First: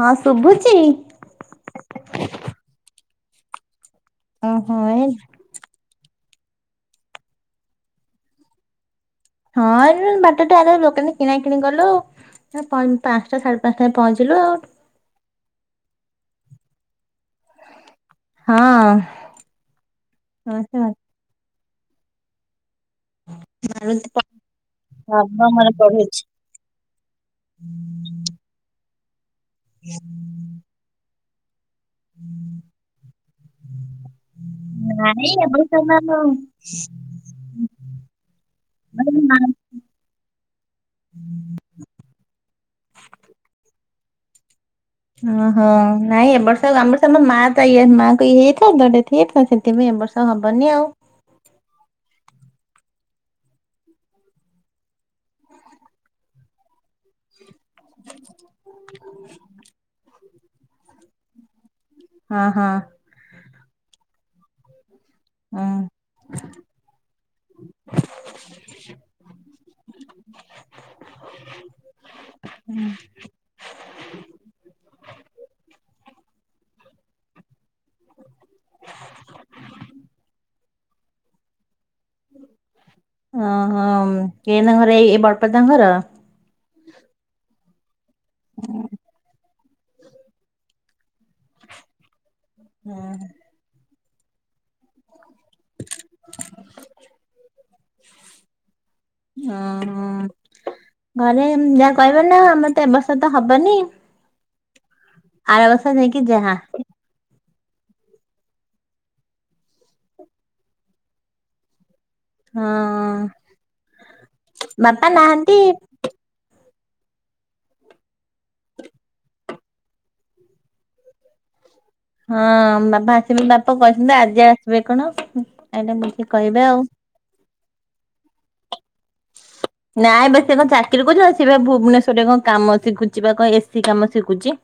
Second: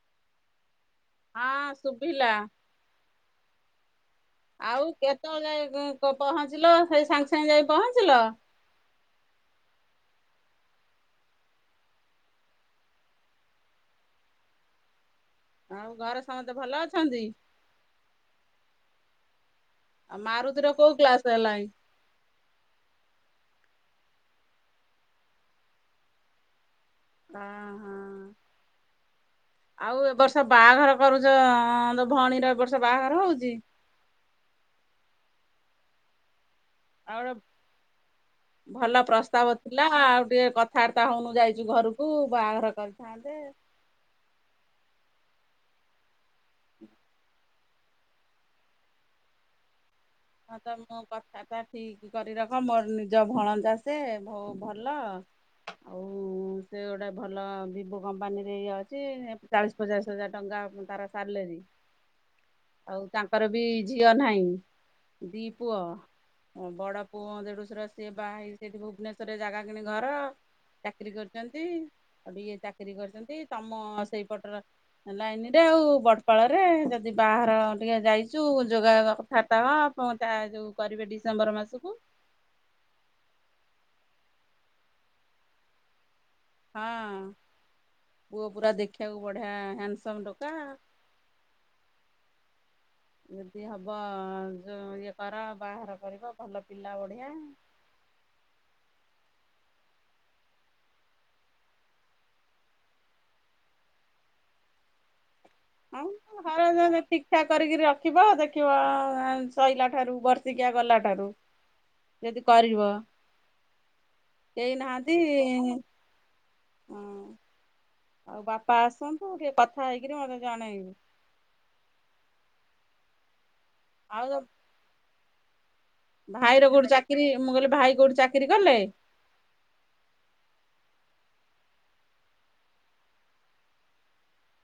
ହଁ ଶୁଭୁଛି ହଁ ଶୁଭିଲା। ଓହୋ ଆଉ ଏ କେତେବେଳେ ଯାଇ ପହଞ୍ଚିଲ ସେଇ ସାଙ୍ଗେ ସାଙ୍ଗେ ଯାଇ ପହଞ୍ଚିଲ ହଁ ଏ ବାଟଟା ଆଗ ଦୋକାନରେ କିଣା କିଣି କଲୁ ପା ପାଞ୍ଚଟା ସାଢେ ପାଞ୍ଚ ଟା ରେ ପହଞ୍ଚିଲୁ ଆଉ ଆଉ ଘରେ ସମସ୍ତେ ଭଲ ଅଛନ୍ତି? ହଁ। ଆଉ ମାରୁତିର କୋଉ କ୍ଲାସ ହେଲାଇ? ମାରୁତି ନବମରେ ପଢ଼ୁଛି। ଅ ହଁ ଆଉ ଏ ବର୍ଷ ବାହାଘର କରୁଛ ତୋ ଭଉଣୀର ଏବର୍ଷ ବାହାଘର ହଉଛି? ନାଇଁ [unintelligible] ଆଉ ଗୋଟେ ଭଲ ପ୍ରସ୍ତାବ ଥିଲା, ଆଉ ଟିକେ କଥାବାର୍ତ୍ତା ହଉନୁ ଯାଇଛୁ ଘରକୁ ବାହାଘର କରିଥାନ୍ତେ [unintelligible] ଓହଁ ନାଇଁ ଏବ ବର୍ଷ ଆମ ବର୍ଷ ଆମ ମା ତ ଇଏ ମାଆଙ୍କୁ ଇଏ ହେଇଯାଇଥିଲା ଡେଥ୍ ହେଇଯାଇଥିଲା ସେଥିପାଇଁ ଏବର୍ଷ ହଁ ତ ମୁଁ କଥାଟା ଠିକ କରି ରଖ କଣ ମୋର ନିଜ ଭଣଜା ସେ ବହୁ ଭଲ ଆଉ ସେ ଗୋଟେ ଭଲ ଭିବୋ କମ୍ପାନୀରେ ଇଏ ଅଛି। ଚାଳିଶ ପଚାଶ ହଜାର ଟଙ୍କା ତାର ସାଲାରି। ହଁ- ହଁ। ବି ଝିଅ ନାହିଁ ଦି ହଁ। ପୁଅ ଓ ବଡ ପୁଅ ଦେଢଶୁର ସିଏ ବାହା ହେଇ, ସେଠି ଭୁବନେଶ୍ଵରରେ ଜାଗା କିଣି ଘର ଚାକିରୀ କରିଛନ୍ତି ସୋଉଟୁ ଚାକିରୀ କରିଛନ୍ତି, ତମ ସେଇପଟର ସେ ଲାଇନରେ ଆଉ ବଡ ପାଳରେ ଯଦି ବାହାର ଟିକେ ଯାଇଛୁ ଯୋଗାଯୋଗ କଥାବାର୍ତ୍ତା ହ ଯୋଉ କରିବେ ଡିସେମ୍ବର ମାସକୁ ଅ ହ [unintelligible] ଘର ଏଇ ବଡ଼ପାଳ ତାଙ୍କ ଘର। ହଁ ପୁଅ ପୁରା ଦେଖିବାକୁ ବଢ଼ିଆ ହ୍ୟାଣ୍ଡସମ ଟୋକା ହୁଁ। [unintelligible] ଯୋଉ ଇଏ କର ବାହାଘର କରିବ, ଭଲ ପିଲା ବଢିଆ ହଁ-ହଁ। ଘରେ ଯାହା କହିବ ନା ଆମର ଏ ବର୍ଷ ତ ହବନି ଆର ବର୍ଷ ହଁ ଯାଇକି ଯାହା ଘର ଠିକ କରିକି ରଖିବ ଦେଖିବ ସଇଲା ଠାରୁ ବର୍ଷିକିଆ ଗଲା ଠାରୁ ଯଦି କରିବ ହଁ କେହି ନାହାନ୍ତି ହଁ। ଆଉ ବାପା ଆସନ୍ତୁ ଟିକେ କଥା ହେଇକିରି ମତେ ଜଣେଇବୁ ହଁ ବାପା ଆସିବେ ବାପା କହିଛନ୍ତି ଆଉ ଆଜି ଆସିବେ କଣ ଏଇଟା ବୁଝିକି କହିବେ ଭାଇର ଆଉ। କୋଉଠି ଚାକିରି ମୁଁ କହିଲି ଭାଇ କୋଉଠି ଚାକିରି କଲେ। ନାଇଁ ବ ସେ କଣ ଚାକିରି କରୁଛି ସିଏ ବା ଭୁବନେଶ୍ଵରରେ କଣ କାମ ଶିଖୁଛି ବା କଣ ଏସିି କାମ ଶିଖୁଛି।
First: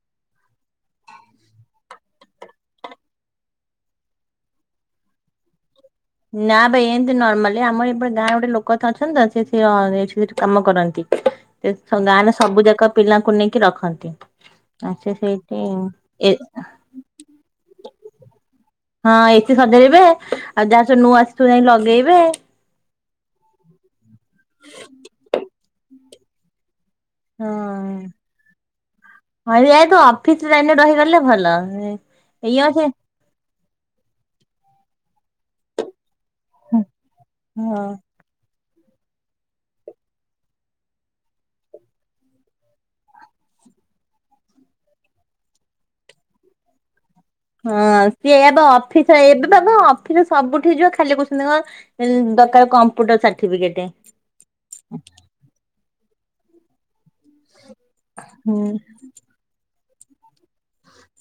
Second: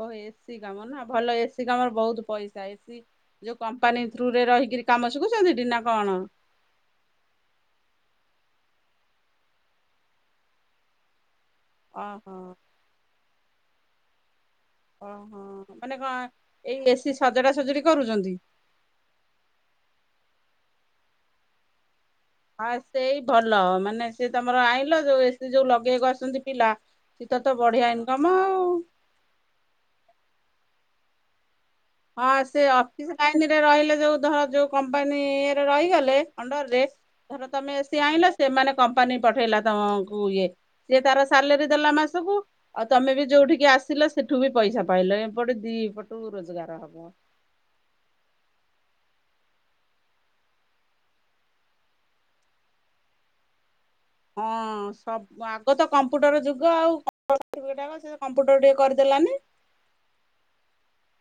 ହ [inaudible] ଓ ଏ ସି କାମ ନା ଭଲ ଏ ସି କାମରେ ବହୁତ ପଇସା ଏସି ଯୋଉ କମ୍ପାନୀ ଥଥ୍ରୁ ରେ ରହିି କି କାମ ଶିଖୁଛନ୍ତିଟି ନା କଣ? ନା ଭାଇ ଏମିତି ନର୍ମାଲି ଆମର ଏପଟେ ଗାଁ ଗୋଟେ ଲୋକ ତ ଅଛନ୍ତି ତ ନା ଏ ସି କାମ କରନ୍ତି। ଗାଁରେ ଓହୋ। ସବୁ ଯାକ ପିଲାଙ୍କୁ ନେଇକି ରଖନ୍ତି। ଆଉ ସେ ଓ ହୋ ସେଇଠି ମାନେ କଣ ଏ ଏଇ ଏ ସିି ସଜଡା ସଜଡି କରୁଛନ୍ତି। ହଁ ଏ ସିି ସଜେଇିବେ ଆଉ ଯାହା ସ ନୁଆ ଆସିଥିବ ଯାଇ ଲଗେଇବେ। ହଁ ସେଇ ଭଲ ମାନେ ସେ ତମର ଆଇଲ ଯୋଉ ଏ ସି ଯୋଉ ଲଗେଇବା କୁ ଆସୁଛନ୍ତି ପିଲା ଶୀତ ତ ବଢିଆ ହଁ ଇନକମ ଆଉ। ହ ଯାଇ ତୁ ଅଫିସରେ ଟାଇମରେ ରହିଗଲେ ଭଲ। ହଁ ସେ ଅଫିସ ଲାଇନରେ ରହିଲେ ଯୋଉ ଧର ଯୋଉ କମ୍ପାନୀ ଇରେ ରହିଗଲେ ଅଣ୍ଡର ହଁ ରେ ଧର ତମେ ସିଏ ଆଣିଲ ସେମାନେ କମ୍ପାନୀ ପଠେଇଲା ତମକୁ ଇଏ ସିଏ ତାର ସାଲେରୀ ଦେଲା ମାସକୁ ଆଉ ତମେ ବି ଯୋଉଠିକି ଆସିଲା ସେଠୁ ବି ପଇସା ପାଇଲ ଏପଟେ ଦି ଏପଟୁ ରୋଜଗାର ହବ। ହଁ ସିଏବ ଅଫିସ ଏବେ ବାବା ଅଫିସ ସବୁଠି ଯିବ ଖାଲି କହୁଛନ୍ତି କଣ ଦରକାର କମ୍ପ୍ୟୁଟର ସାର୍ଟିଫିକେଟ। ହଁ ସବୁ ଆଗ ତ କମ୍ପୁଟର ଯୁଗ ଆଉ। ସେଟାକ ସେ ହୁଁ କମ୍ପ୍ୟୁଟର ଟିକେ କରିଦେଲାନି।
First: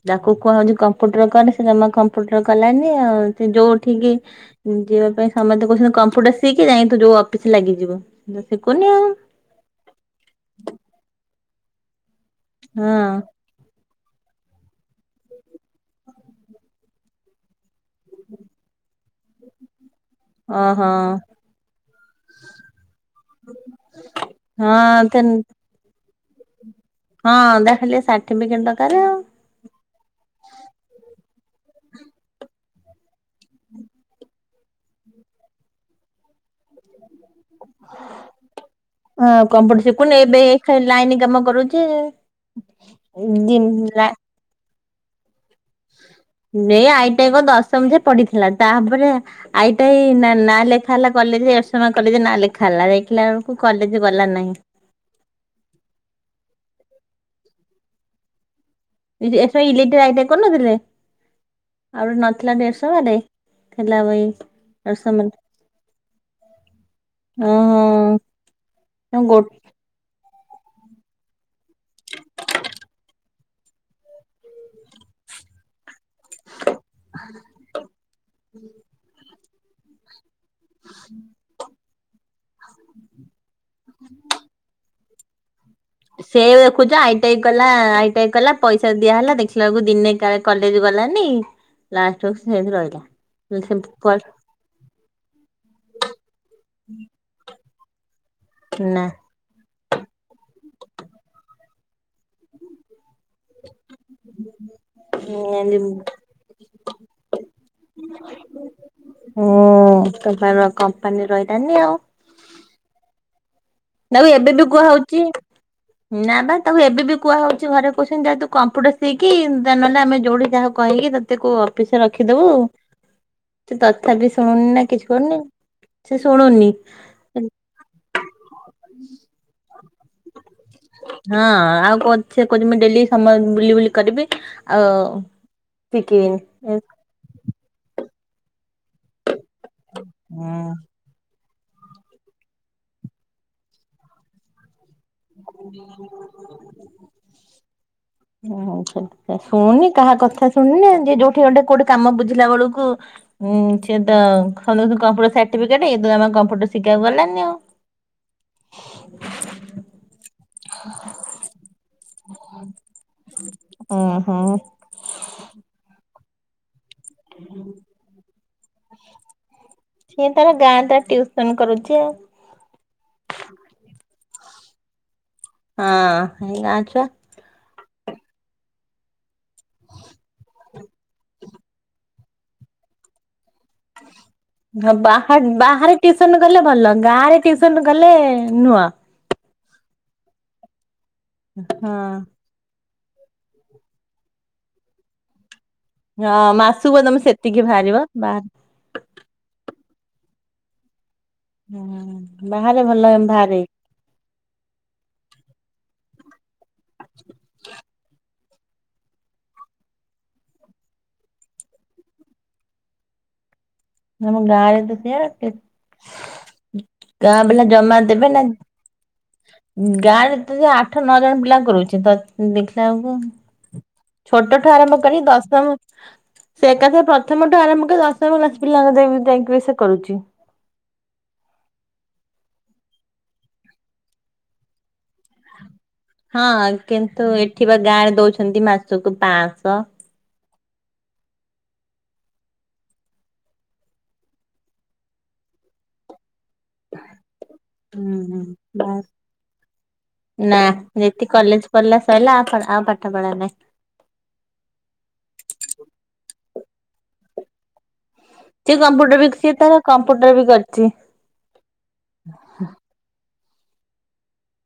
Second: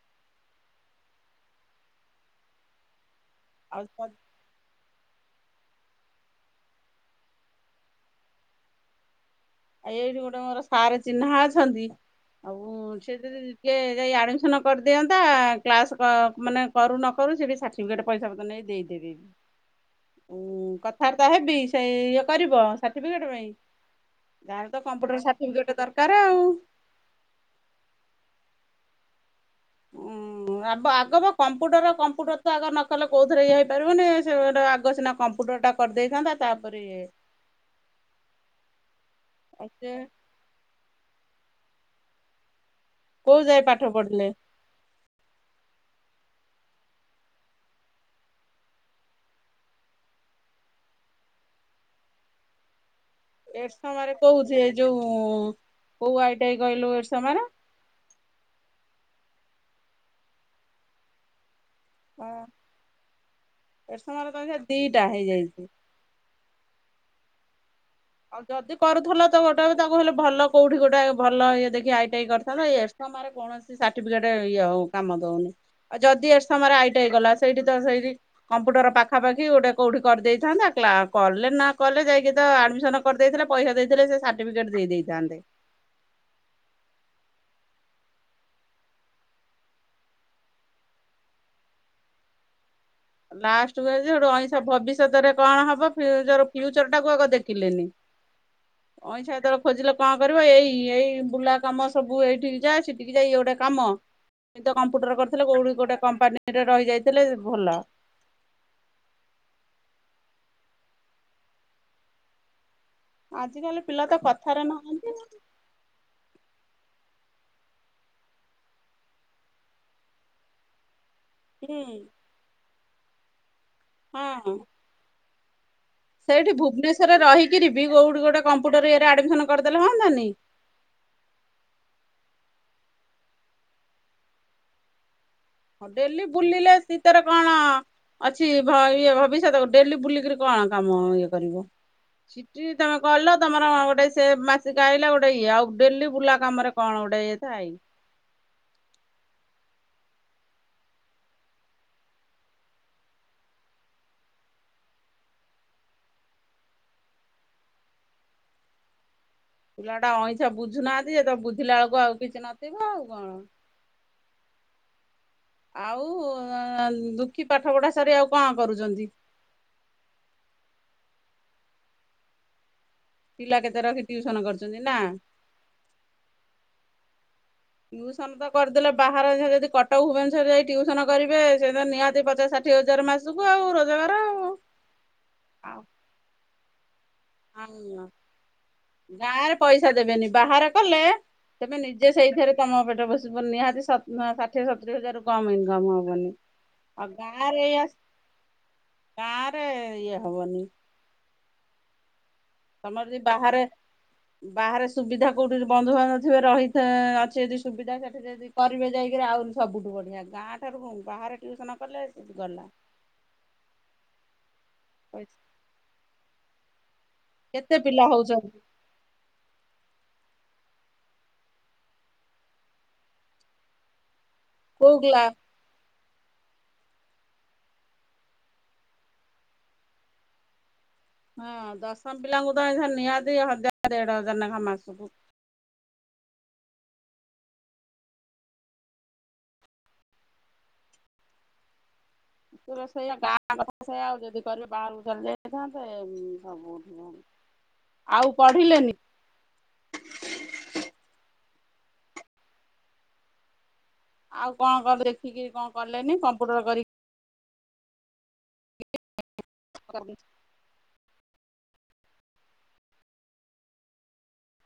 ତାକୁ କୁହା ହଉଛି କମ୍ପୁଟର କର ସେ ଜମା କମ୍ପୁଟର କଲାନି ଅଉ। ଆଉ ଯୋଉଠିକି ଯିବା ପାଇଁ ସମେତେ କହୁଛନ୍ତି କମ୍ପ୍ୟୁଟର ସିକି ଯାଇଁକି ତୁ ଯୋଉ ଅଫିସରେ ଲାଗିଯିବୁ ମୁ ଶିଖୁନି ଆଉ। ଏଇଠି ଗୋଟେ ମୋର ସାର ଚିହ୍ନା ଅଛନ୍ତି ଆଉ ହଁ ସେ ଯଦି ଟିକେ ଯାଇ ଆଡ଼ମିସନ୍ କରିଦିଅନ୍ତା କ୍ଲାସ୍ କ ମାନେ କରୁ ନ କରୁ ସେଇଠି ସାର୍ଟିଫିକେଟ୍ ପଇସା ପତର ନେଇ ଦେଇଦିଅ ସେ [inaudible] ଉଁ ଓହୋ କଥାବାର୍ତ୍ତା ହେବି ସେ ଇଏ କରିବ ସାର୍ଟିଫିକେଟ ପାଇଁ। ହଁ ତାର ତ କମ୍ପୁଟର ସାର୍ଟିଫିକେଟ ଦରକାର ଆଉ। ହଁ ତାର ଖାଲି ସାର୍ଟିଫିକେଟ ଦରକାର ଆଉ। ଉଁ। ହୁଁ ଆ ଆଗ ବା କମ୍ପୁଟର-କମ୍ପୁଟର ତ ଆଗ ନ କଲେ କୋଉଥିରେ ଇଏ ହେଇପାରିବନି ସେ ଆଗ ସିନା କମ୍ କମ୍ପୁଟର ଟା କରିଦେଇଥାନ୍ତା ତାପରେ ଇଏ ହ ଆଉ କମ୍ପୁଟର ସେ ଶିଖୁନି ଏବେ ଖାଲି ଲାଇନ୍ କାମ କରୁଛି। କୋଉ ଯାଏ ଦିନ ପାଠ ନା ପଢିଲେ ଏ ଆଇଟାଙ୍କ ଦଶମ ଯାଇଁ ପଢିଥିଲା ତାପରେ ଆଇଟାଇ ନାଁ ଲେଖା ହେଲା କଲେ ଏରସମା କଲେଜରେ ନା ଲେଖା ହେଲା ଯାଇକି ଏରସମାରେ କହୁ ସିଏ ଯୋଉ କୋଉ ଆଇଟାଇ କହିଲୁ ଏର ସମାରେ ଏ ଯୋଉ S I electric I T I କରନଥିଲେ। ଆଉ ଗୋଟେ ନଥିଲା ଏରସମାରେ ଥିଲା ବଇ ଏରସମାର ତ ଦିଟା ଦଶମ ହେଇଯାଇଛି। ଓଃ! ଆଉ ଯଦି କରୁଥିଲ ତ ଗୋଟେ ବି ତାକୁ ହେଲେ ଭଲ କୋଉଠି ଗୋଟାଏ ଭଲ ଇଏ ଦେଖି ଆଇ ଟି ଆଇ କରିଥାନ୍ତ, ଏ ସମୟରେ କୌଣସି ସାର୍ଟିଫିକେଟ ଇଏ ହୋ କାମ ଦଉନି। ଆଉ ଯଦି ଏ ସମୟରେ ଆଇ ଟି ଆଇ କଲା, ସେଇଠି ତ ସେଇଠି କମ୍ପ୍ୟୁଟର ପାଖାପାଖି ଗୋଟେ କୋଉଠି କରିଦେଇ ଥାନ୍ତା, କ୍ଲାସ୍ କଲେ ନା କଲେ ଯାଇକି ତ ଆଡମିସନ କରିଦେଇଥିଲେ ପଇସା ଦେଇଥିଲେ ସେ ସାର୍ଟିଫିକେଟ ଦେଇ ଦେଇ ଥାନ୍ତେ। ସେ ଦେଖୁଛ ଆଇ ଟି ଆଇ କଲା ଆଇ ଟି ଆଇ କଲା ପଇସା ଦିଆ ହେଲା ଦେଖିଲା ବେଳକୁ ଦିନେକାଳେ କଲେଜ ଗ ଗଲାନି, ଲାଷ୍ଟକୁ ସେମତି ରହିଲା। ନା ଲାଷ୍ଟ କୁ ରହିଛି, ସେଠୁ ଅଇଂସା ଭବିଷ୍ୟତରେ କଣ ହବ ଫିଉଚର ଫିଉଚର ଟା କୁ ଆଗ ଦେଖିଲେନି, ଅଇଁସା ହେତେବେଳ ଖୋଜିଲେ କ'ଣ କରିବ, ଏଇ ଏଇ ବୁଲା କାମ ସବୁ ଏଇଠିକ ଯା ସେଠିକି ଯାଇ ଇଏ ଗୋଟେ କାମ। ଏ ତ କମ୍ପ୍ୟୁଟର କରିଥିଲେ କୋଉଁଠି ଗୋଟେ କମ୍ପାନୀରେ ରହିଯାଇଥିଲେ ଭଲ। ହୁଁ, ତମ ପାଇଁ ର କମ୍ପାନୀ ରହିିଲାନି ଆଉ। ଆଜିକାଲି ପିଲା ତ ତାକୁ କଥାରେ ଏବେଠୁ କୁହା ହଉଛି, ନାହାନ୍ତି ନା ବା ତାକୁ ଏବେ ବି କୁହା ହଉଛି ଘରେ କହୁଛନ୍ତି ଯାଆ ତୁ କମ୍ପୁଟର ସିଖି ଯା ନଲେ ଆମେ ଯଉଡି ଯହାକୁ କହିକି ତ ତାକୁ ହୁଁ ଅଫିସରେ ରଖିଦବୁ। ସେ ତଥାପି ହଁ। ଶୁଣୁନି ନା କିଛି କରୁନି। ସେ ସେଇଠି ଶୁଣୁନି ଭୁବନେଶ୍ଵରେ ରହିକିରି ବି କୋଉଠି ଗୋଟେ କମ୍ପୁଟର ଇଏରେ ଆଡ଼ମିଶନ କରିଦେଲେ ହଅନ୍ତାନି। ହଁ ଆଉ କ ସେ କହୁଚି ମୁ ଡେଲି ସମୟ ବୁଲି ବୁଲି କରିବି ଆଉ ହଁ, ଡେଲି ଶିଖିବିନି। ବୁଲିଲେ ସେଥିରେ କଣ ଅଛି ଭ ଇଏ ଭବି ଷ୍ୟତ, ଡେଲି ବୁଲିକିରି କଣ କାମ ଇଏ କରିବ? ସେଠି ତମେ କହିଲ ତମର ଗୋଟେ ସେ ମାସେ ଗାଇଲା ଗୋଟେ ଇଏ ଆଉ, ଡେଲି ବୁଲା କାମ ରେ କଣ ଗୋଟେ ଇଏ ଥାଏ। ହୁଁ ଶୁଣୁନି କାହା କଥା ଶୁଣିନି, ଯେ ଯୋଉଁଠି ଗଟେ କୋଉଠି କାମ ବୁଝିଲା ବେଳକୁ ଉଁ ସିଏ ତା ଖୋଲୁନୁ କମ୍ପ୍ୟୁଟର ସାର୍ଟିଫିକଟ ଇଏ ତ ଜମା କମ୍ପ୍ୟୁଟର ସିଖି ବାକୁ ଗଲାନି ଆଉ। ପିଲା ଟା ଅଇଁ ଛ ବୁଝୁନାହାନ୍ତି ଯେ ତ ବୁଝିଲା ବେଳକୁ ଆଉ କିଛି ନଥିବ ଆଉ କଣ। ଉଁ ହୁଁ ଆଉ ଅଁ ଦୁଃଖୀ ପାଠ ପଢା ସାରି ଆଉ କ'ଣ କରୁଛନ୍ତି। ସିଏ ତାର ଗାଁ ଟା ଟିଉସନ କରୁଛି ଆଉ। ପିଲା କେତେ ରଖି ଟିଉସନ କରୁଛନ୍ତି ନା। ହଁ ଏଇ ଗାଁ ଛୁଆ। ଟ୍ୟୁସନ ତ କରିଦେଲେ ବାହାର ଯଦି କଟକ ଭୁବନେଶ୍ୱର ଯାଇ ଟଟିୁସନ କରିବେ ସେ ତ ନିହାତି ପଚାଶ ଷାଠିଏ ହଜାର ମାସକୁ ଆଉ ରୋଜଗାର ହଁ ବାହା ଆଉ। ବାହାରେ ଟିଉସନ ଗଲେ ଭଲ। ଗାଁରେ ଟିଉସନ ଆଉ ଗଲେ ନୁହଁ। ଗାଁରେ ପଇସା ଦେବେନି ବାହାରେ କଲେ ତମେ ହଁ ନିଜେ ସେଇଥିରେ ତମ ପେଟ ପୋଷିବ ନିହାତି ସତ୍ ଷାଠିଏ ସତୁରି ହଜାରରୁ କମ ଇନ ହଁ ମାସକୁ ତମେ ସେତିକି ଏଇଆ ବାହାରିବ ବାହାର ଦିଆ ହବନି। ହୁଁ, ବାହାରେ ତମର ଭଲ ଯଦି ଅନ୍ଧାର। ବାହାରେ ବାହାରେ ସୁବିଧା କୋଉଠି ବନ୍ଧୁ ବାନ୍ଧବ ଥିବେ ରହିଥେବେ ଅଛି ଯଦି ସୁବିଧା ସେଠି ଯଦି କରିବେ ଯାଇକିରି ଆହୁରି ସବୁଠୁ ବଢିଆ ଗାଁ ଠାରୁ ବାହାରେ ଟିଉସନ କଲେ ଗଲା। [unintelligible] ତମ ପଇସା। ଗାଁରେ ଗାଁ ବାଲା କେତେ ଜମା ପିଲା ଦେବେ ନା ହଉଛନ୍ତି ଗାଁରେ? ଯା ଆଠ ନଅ ଜଣ ପିଲାଙ୍କୁ କରୁଛି ତ ଦେଖିଲା ବେଳକୁ ଛୋଟଠୁ କୋଉ ଆରମ୍ଭ କରି କ୍ଲା ଦଶମ ସେ ଏକାଥରେ ପ୍ରଥମ ଠୁ ଆରମ୍ଭ କରି ଦଶମ କ୍ଲାସ ପିଲାଙ୍କ ଦେଇ ଦେଇଁକିରି ସେ କରୁଛି। ହଁ ଦଶମ ପିଲାଙ୍କୁ ତ ଏଇଖା ନିହାତି ହଜାର ଦେଢ ହଜାର ନେଖା ମାସକୁୁ। ହଁ କିନ୍ତୁ ଏଠି ବା ଗାଁରେ ଦଉଛନ୍ତି ମାସକୁ ପାଁଶହ। [inaudible] ହଁ ସେଇଆ ଗାଁ କଥା ତ ସେଇୟା ଆଉ ଯଦି କରିବେ ବାହାରକୁ ଚାଲି ଯାଇଥାନ୍ତେ। ହଁ ଗୁଡ୍‌ ଗୁଡ୍‌ ହୁଁ ଆଉ ହୁଁ ପଢିଲେନି? ବାସ୍ ନା ଯେତି କଲେଜ ପଢିଲା ସଇଲା ଆ ଆଉ ପାଠ ପଢା ନାହିଁ। ଆଉ କଣ କର ଦେଖିକି କଣ କଲେନି କମ୍ପ୍ୟୁଟର କରିକି? ସେ କମ୍ପୁଟର ବି ସିଏ ତାର କରିକି କମ୍ପୁଟର ବି କରିଛି?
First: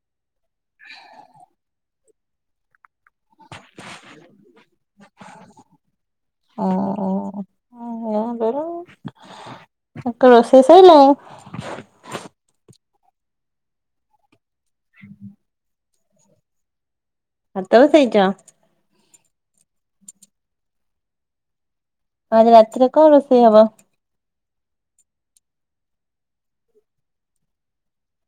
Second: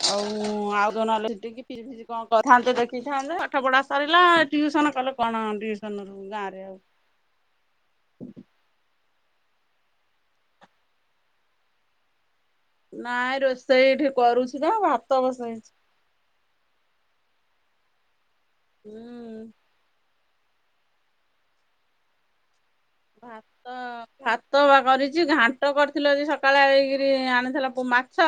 ହଉ ଆଉ କଣ ନ ହେଲେ ସିଟି କି ପିଜି ଫିଜି କଣ କରିଥାନ୍ତେ ଦେଖିକି। କରିଥାନ୍ତେ ପାଠ ପଢା ସାରିଲା, ଟିଉସନ କଲେ କଣ କଉସନ ରୁ ଗାଁ ରେ ହବ। [inaudible] ସକାଳ ରୋଷେଇ ସଇଲାଣି? ନାଇଁ ରୋଷେଇ ଏଠି କରୁଛି ବା ଭାତ ବସେଇଛି। ଭାତ ବସେଇଚ? ହୁଁ। ଆଜି ରାତିରେ କଣ ରୋଷେଇ ହବ? ଭାତ ଭାତ ବା କରିଛି ଘାଣ୍ଟ କରିଥିଲୁ ଆଜି ସକାଳେ ଏଇକରି ଆଣିଥିଲା ମାଛ।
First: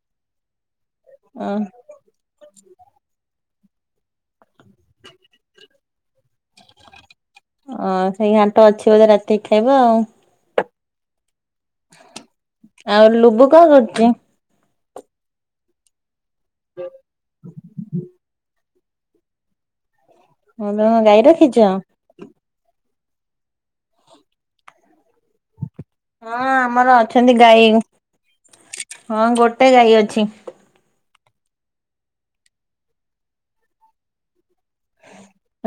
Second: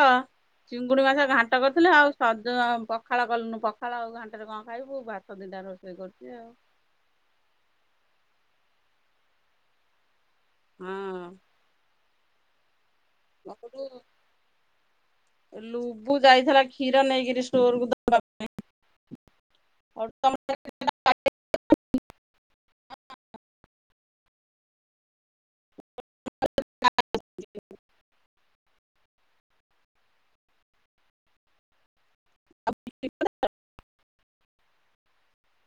ଚିଙ୍ଗୁଡି ମାଛ ଘାଣ୍ଟ ଅଁ କରିଥିଲେ ଆଉ ସଜ ପଖାଳ କଲୁନୁ। ପଖାଳ ଆଉ ଘାଣ୍ଟରେ କଣ ଖାଇବୁ ଭାତ ଦି ଟା ରୋଷେଇ କରୁ ଅଁ ସେଇ ଘାଣ୍ଟ ଅଛି ବୋଧେ ରାତିକି ଖାଇବ ଆଉ? ହଁ। ଆଉ ଲୁବୁ କଣ ମୁ କରୁଚି? ଲୁବୁ ଯାଇଥିଲା କ୍ଷୀର ନେଇକିରି ଷ୍ଟୋରକୁ ଦବା ପାଇଁ। ହଁ ବା ତୁମେ ଗାଈ ରଖିଚ? ହଁ, ଆମର ଅଛନ୍ତି ଗାଈ। ହଁ, ଗୋଟେ ଗାଈ ଅଛି। [unintelligible]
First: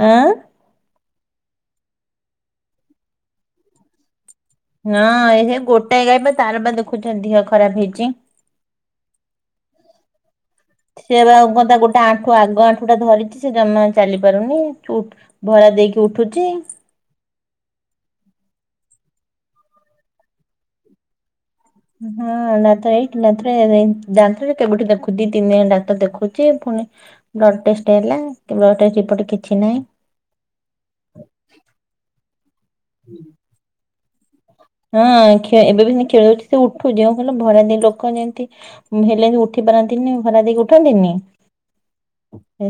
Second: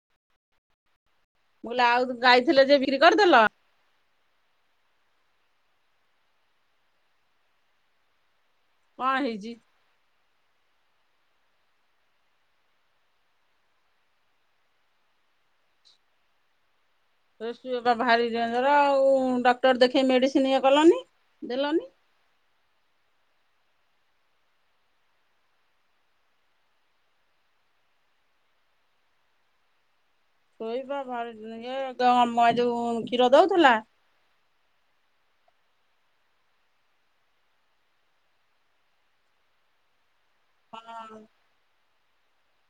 ଆଁ! ମୁଁ କହିଲି ଆଉ ଗାଇଥିଲେ ଯେ ବିକ୍ରି କରିଦେଲ। ନା, ଏହେ ଗୋଟାଏ ଗାଇ ଯେ ତାର ବା ଦେଖୁଛ ଦେହ ଖରାପ ହେଇଛି। କ'ଣ ହୋଇଛି? ସିଏ ବା ଆଉ କ'ଣ ତା ଗୋଟା ଆଣ୍ଠୁ ଆଗ ଆଣ୍ଠୁ ଟା ଧରିଛି ସେ ଜମା ଚାଲି ପାରୁନି। ଛୁଟ ଭରା ଦେଇକି ଉଠୁଛି। ସେ ଶୋଇବା ପାଇଁ ଭାରି ଣ୍ଡେନଞ୍ଜର ଆଉ ଡକ୍ଟର ଦେଖେଇ ମେଡିସିନ ଇଏ କଲନି। ଦେଲ ହଁ, ନାଥ ଏଇ [inaudible] କେବେଠି ଦେଖୁ ଦି ତିନି ଜଣ ଡାକ୍ତର ଦେଖୋଛିୁ। ଆଉ ପୁ ଣି ବ୍ଲଡ୍ ଟେଷ୍ଟ ହେଲା। କି ବ୍ଲଡ୍ ଟେଷ୍ଟ ରିପୋର୍ଟରେ କିଛି ନାହିଁ। ଶୋଇବା ଭାରି ଇଏ [inaudible] କ୍ଷୀର ଦଉଥିଲା। ହଁ, କ୍ଷ ଏବେ ବି ସେମିତି କ୍ଷୀର ଦଉଛି। ସେ ଉଠୁଛି ଯେଉଁ ହେଲେ ଭରାନ୍ତି ଲୋକ ଯେମିତି ହେଲେ ଉଠି ବନାନ୍ତିନି ଭରା ଦେଇକି ଉଠନ୍ତିନି କଣ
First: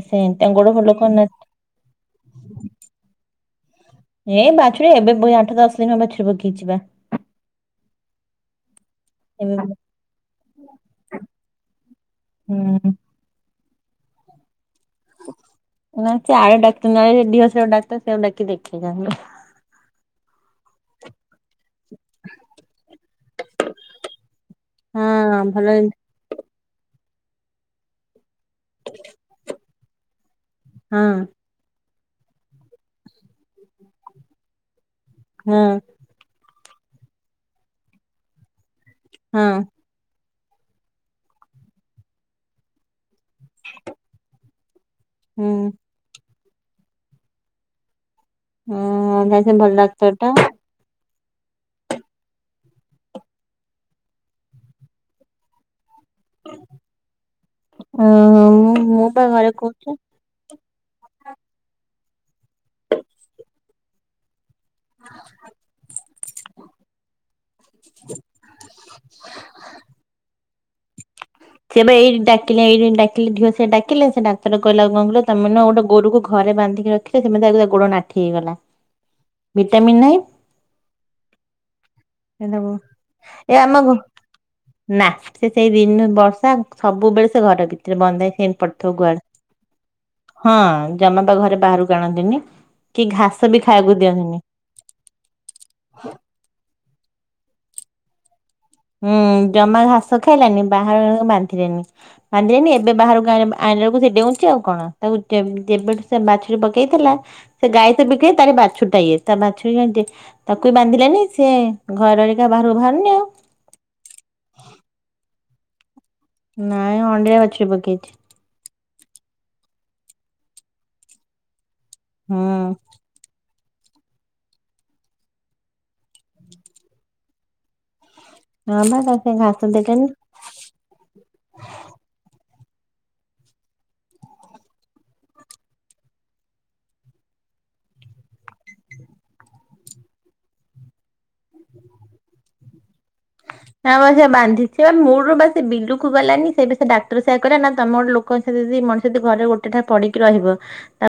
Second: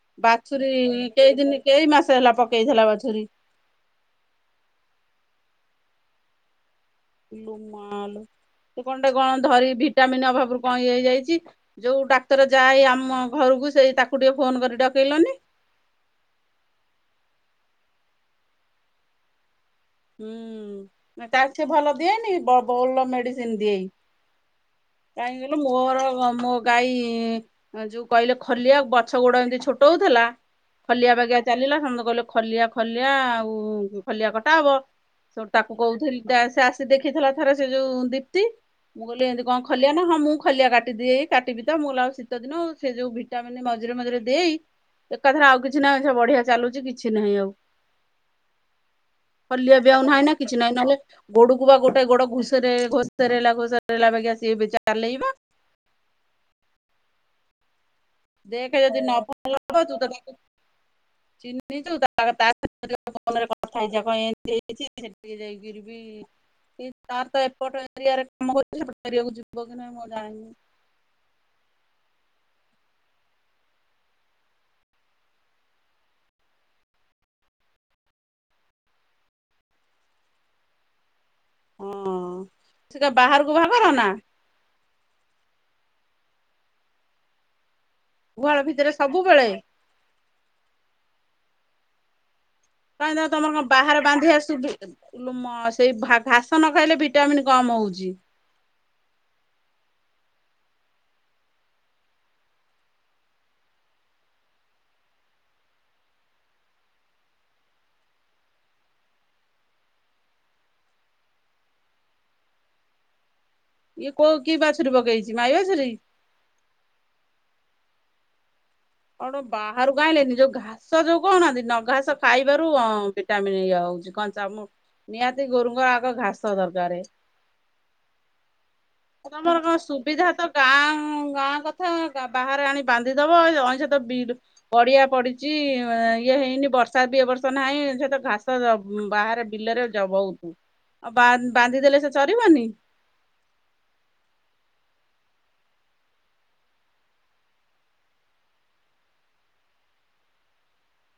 ସେ ତାଙ୍କ ଗୋଡ ବାଛୁରୀ ଫୋଡ ଲୋକ କେଇ ଦିନ କେଇ ମାସ ହେଲା ପକେଇଥିଲା ବାଛୁରୀ? ଏଇ ବାଛୁରୀ ଏବେ ବି ଆଠ ଦଶ ଦିନ ବାଛୁରୀ ପକେଇଚି ପା। ଇଲୋ ମା ଲୋ। ସେ କଣ ଟା କଣ ଏବେ ଧରି ଭିଟାମିନ ଅଭାବରୁ କଣ ଇଏ ହେଇଯାଇଛି ଯୋଉ ଡାକ୍ତର ଯାଏ ହୁଁ ଆମ ଘରକୁ ସେଇ ତାକୁ ଟିକେ ଫୋନ କରି ଡ ନା ସେ ଆର ଡାକ୍ତର ନାଇ [unintelligible] ଡାକ୍ତର ସେଇଆକୁ ଡ଼ାକି ଦେଖେଇ ଦିଅ। ହୁଁ ତାର ସେ ଭଲ ଦିଏନି ବ ଭଲ ମେଡିସିନ ଦିଏ। ହଁ କାହିଁକି କହିଲୁ ଭଲ ଜିନି ମୋର ଅ ମୋ ଗାଈ ଏଁ ଯୋଉ କହିଲେ ଖଲିଆ ପଛ ଗୋଡ ଏମିତି ଛୋଟଉଥିଲା। ହଁ ଖଲିଆ ବାଗିଆ ଚାଲିଲା ସମସ୍ତେ କହିଲେ ଖଲିଆ ଖଲିଆ ଆଉ ଖଲିଆ କଟା ହବ। ସେଉଠୁ ହଁ ତାକୁ କହୁଥିଲି ଦେ ସେ ଆସି ଦେଖିଥିଲା ଥରେ ସେ ଯୋଉ ଦୀପ୍ତି। ମୁଁ କହିଲି ହଁ ଏମିତି କଣ ଖଲିଆ ନା ହଁ ମୁଁ ଖଲିଆ କାଟିଦିଏ କାଟିବି ତ ମୁଁ ଲ ଆଉ ଶୀତ ଦିନ ସେ ଯୋଉ ଭିଟାମିନ ମଝିରେ ମଝିରେ ଦେଇ। ଏକାଥରେ ହୁଁ ଆଉ କିଛି ନାହିଁ ସେ ବଢିଆ ଚାଲୁଛି କିଛି ନାହିଁ ଆଉ। ହଁ ବା ପୋଲିଓ ବି ଆଉ ନାହିଁ ନା କିଛି ନାହିଁ ନହେଲେ। ଗୋଡକୁ ବା ଗୋଟେ ଗୋଡ ଘୁଷାରି ଘୋଷାରେଲା ଘୋଷାରେଲା ବାଗିଆ ସିଏ ବି ଚାଲେଇ ପା। ଅ ମୁଁ ଦେଖେ ଯଦି ମୁଁ ନ ବା ଘରେ ଭଲ କହୁଛି ପାଉଚୁ ତ ତାକୁ ଚିହ୍ନିଚୁ ତା ଆଗ ତା [inaudible] ଫୋନରେ କଥା ହେଇ ଯା କ ଏମିତି ହେଇଚି ସେଠି ଯାଇକିରିବି ଇ ତାର ତ ଏପଟ ଏରିଆରେ କାମ କରୁଚି ସେପଟ ଏରିଆକୁ ଯିବ କି ନାଇ ମୁଁ ଆଉ ଜାଣିନି। ସିଏ ପା ଏଇ ଡାକିଲେ ଏଇଠି ଡାକିଲେ ଢିଅ ସେ ଡାକିଲେ ସେ ଡାକ୍ତର କହିଲା ଙ୍କ କହିଲ ତମେ ନୁହ ଗୋଟେ ଗୋରୁ କୁ ଘରେ ବାନ୍ଧିକି ରଖିଲେ ସେମିତି ତାକୁ ତା ଗୋଡ ନାଠି ହେଇଗଲା। ଭିଟାମିନ ନାହିଁ। ହଁ ଏ ଦେବୁ ସେଟା ବାହାରକୁ ଏ ବାହାଘର ଆମକୁ। ନା ନା ସେ ସେଇ ଦିନ ବର୍ଷା ସବୁବେଳେ ସେ ଘର ଭିତ ରେ ବନ୍ଦ ହେଇ ସେମିତି ଗୁହାଳ ପଡିଥିବ ଭିତରେ ଗୁହାଳ ସବୁବେଳେ ହଁ ଜମା ବା ଘରେ ବାହାରକୁ ଆଣନ୍ତିନି। କି କାହିଁ ତ ଘାସ ତମର ବି କଣ ଖାଇବାକୁ ବାହାରେ ଦିଅନ୍ତିନି ବାନ୍ଧିବା ସୁବି ଇଲୋ ମା ସେଇ ଭା ଘାସ ନ ନ ଖାଇଲେ ଭିଟାମିିନ କମ ହଉଛି। ହୁଁ ଜମା ଘାସ ଖାଇଲାନି ବାହାର ବାନ୍ଧିଲେନି ବାନ୍ଧିଲେନି ଏବେ ବାହାରକୁ ଆଇଁଲେ ଆ କୁ ସେ ଡେଉଁଛି ଆଉ କଣ ତାକୁ ଯେ-ଯେବେଠୁ ସେ ବାଛୁରୀ ପକେଇଥିଲା ସେ ଗାଈ ସେ ବିକି ତାର ବା ଛୁରୀଟା ଇଏ ତା ବାଛୁରୀ ସେମିତି ତାକୁ ବି ବାନ୍ଧିଲେନି ସେ ଘରେ ରହି ରହିକା ବାହାରକୁ ବାହାରୁନି ଆଉ। ଇଏ କୋଉ କି ବାଛୁରୀ ପକେଇଛି ମାଇ ବାଛୁରୀ? ନାଇଁ ଅଣ୍ଡିରା ବାଛୁରୀ ପକେଇଛି। କଣ ବାହାରୁକୁ ଆଇଁଲେନି ଯୋଉ ଘାସ ଯୋଉ କହୁନାହାନ୍ତି ନ ଘାସ ହୁଁ ଖାଇବାରୁ ଅଁ ଭିଟାମି ଇଏ ହଉଛି କଞ୍ଚା ମୁଁ ନିହାତି ଗୋରୁଙ୍କୁ ଆଗ ଘାସ ଦରକାରେ। ହଁ ବା ତାକୁ ସେ ତମର ଘାସ କଣ ଦେଲେନି। ସୁବିଧା ତ ଗାଁ ଗାଁ କଥା ଗା ବାହାରେ ଆଣି ବାନ୍ଧିଦବ ଅଇଲ ଅଇଁଷ ତ ବିଲ ପଡିଆ ପଡିଚି ଅଁ ଇଏ ହେଇନି ବର୍ଷା ବି ଏ ବ ବର୍ଷ ନାହିଁ ସେ ତ ଘାସ ତ ଉଁ ବାହାରେ ବିଲରେ ଜ ବହୁତୁ। ଆଉ ବା-ବାନ୍ଧିଦେଲେ ସେ ଚରିବନି। ନା ବା ସେ ବାନ୍ଧିଛି ବା ମୂଳ ରୁ ବା ସେ ବିଲୁକୁ ଗଲାନି ସେ ସେଇଠୁ ଡାକ୍ତର ସେଆ କହିଲା ନା ତମର ଲୋକଙ୍କ ସହିତ ଯଦି ମଣିଷ ଯଦି ଘରେ ଗୋଟେ ଠା ପଡିକି ରହିବ ତା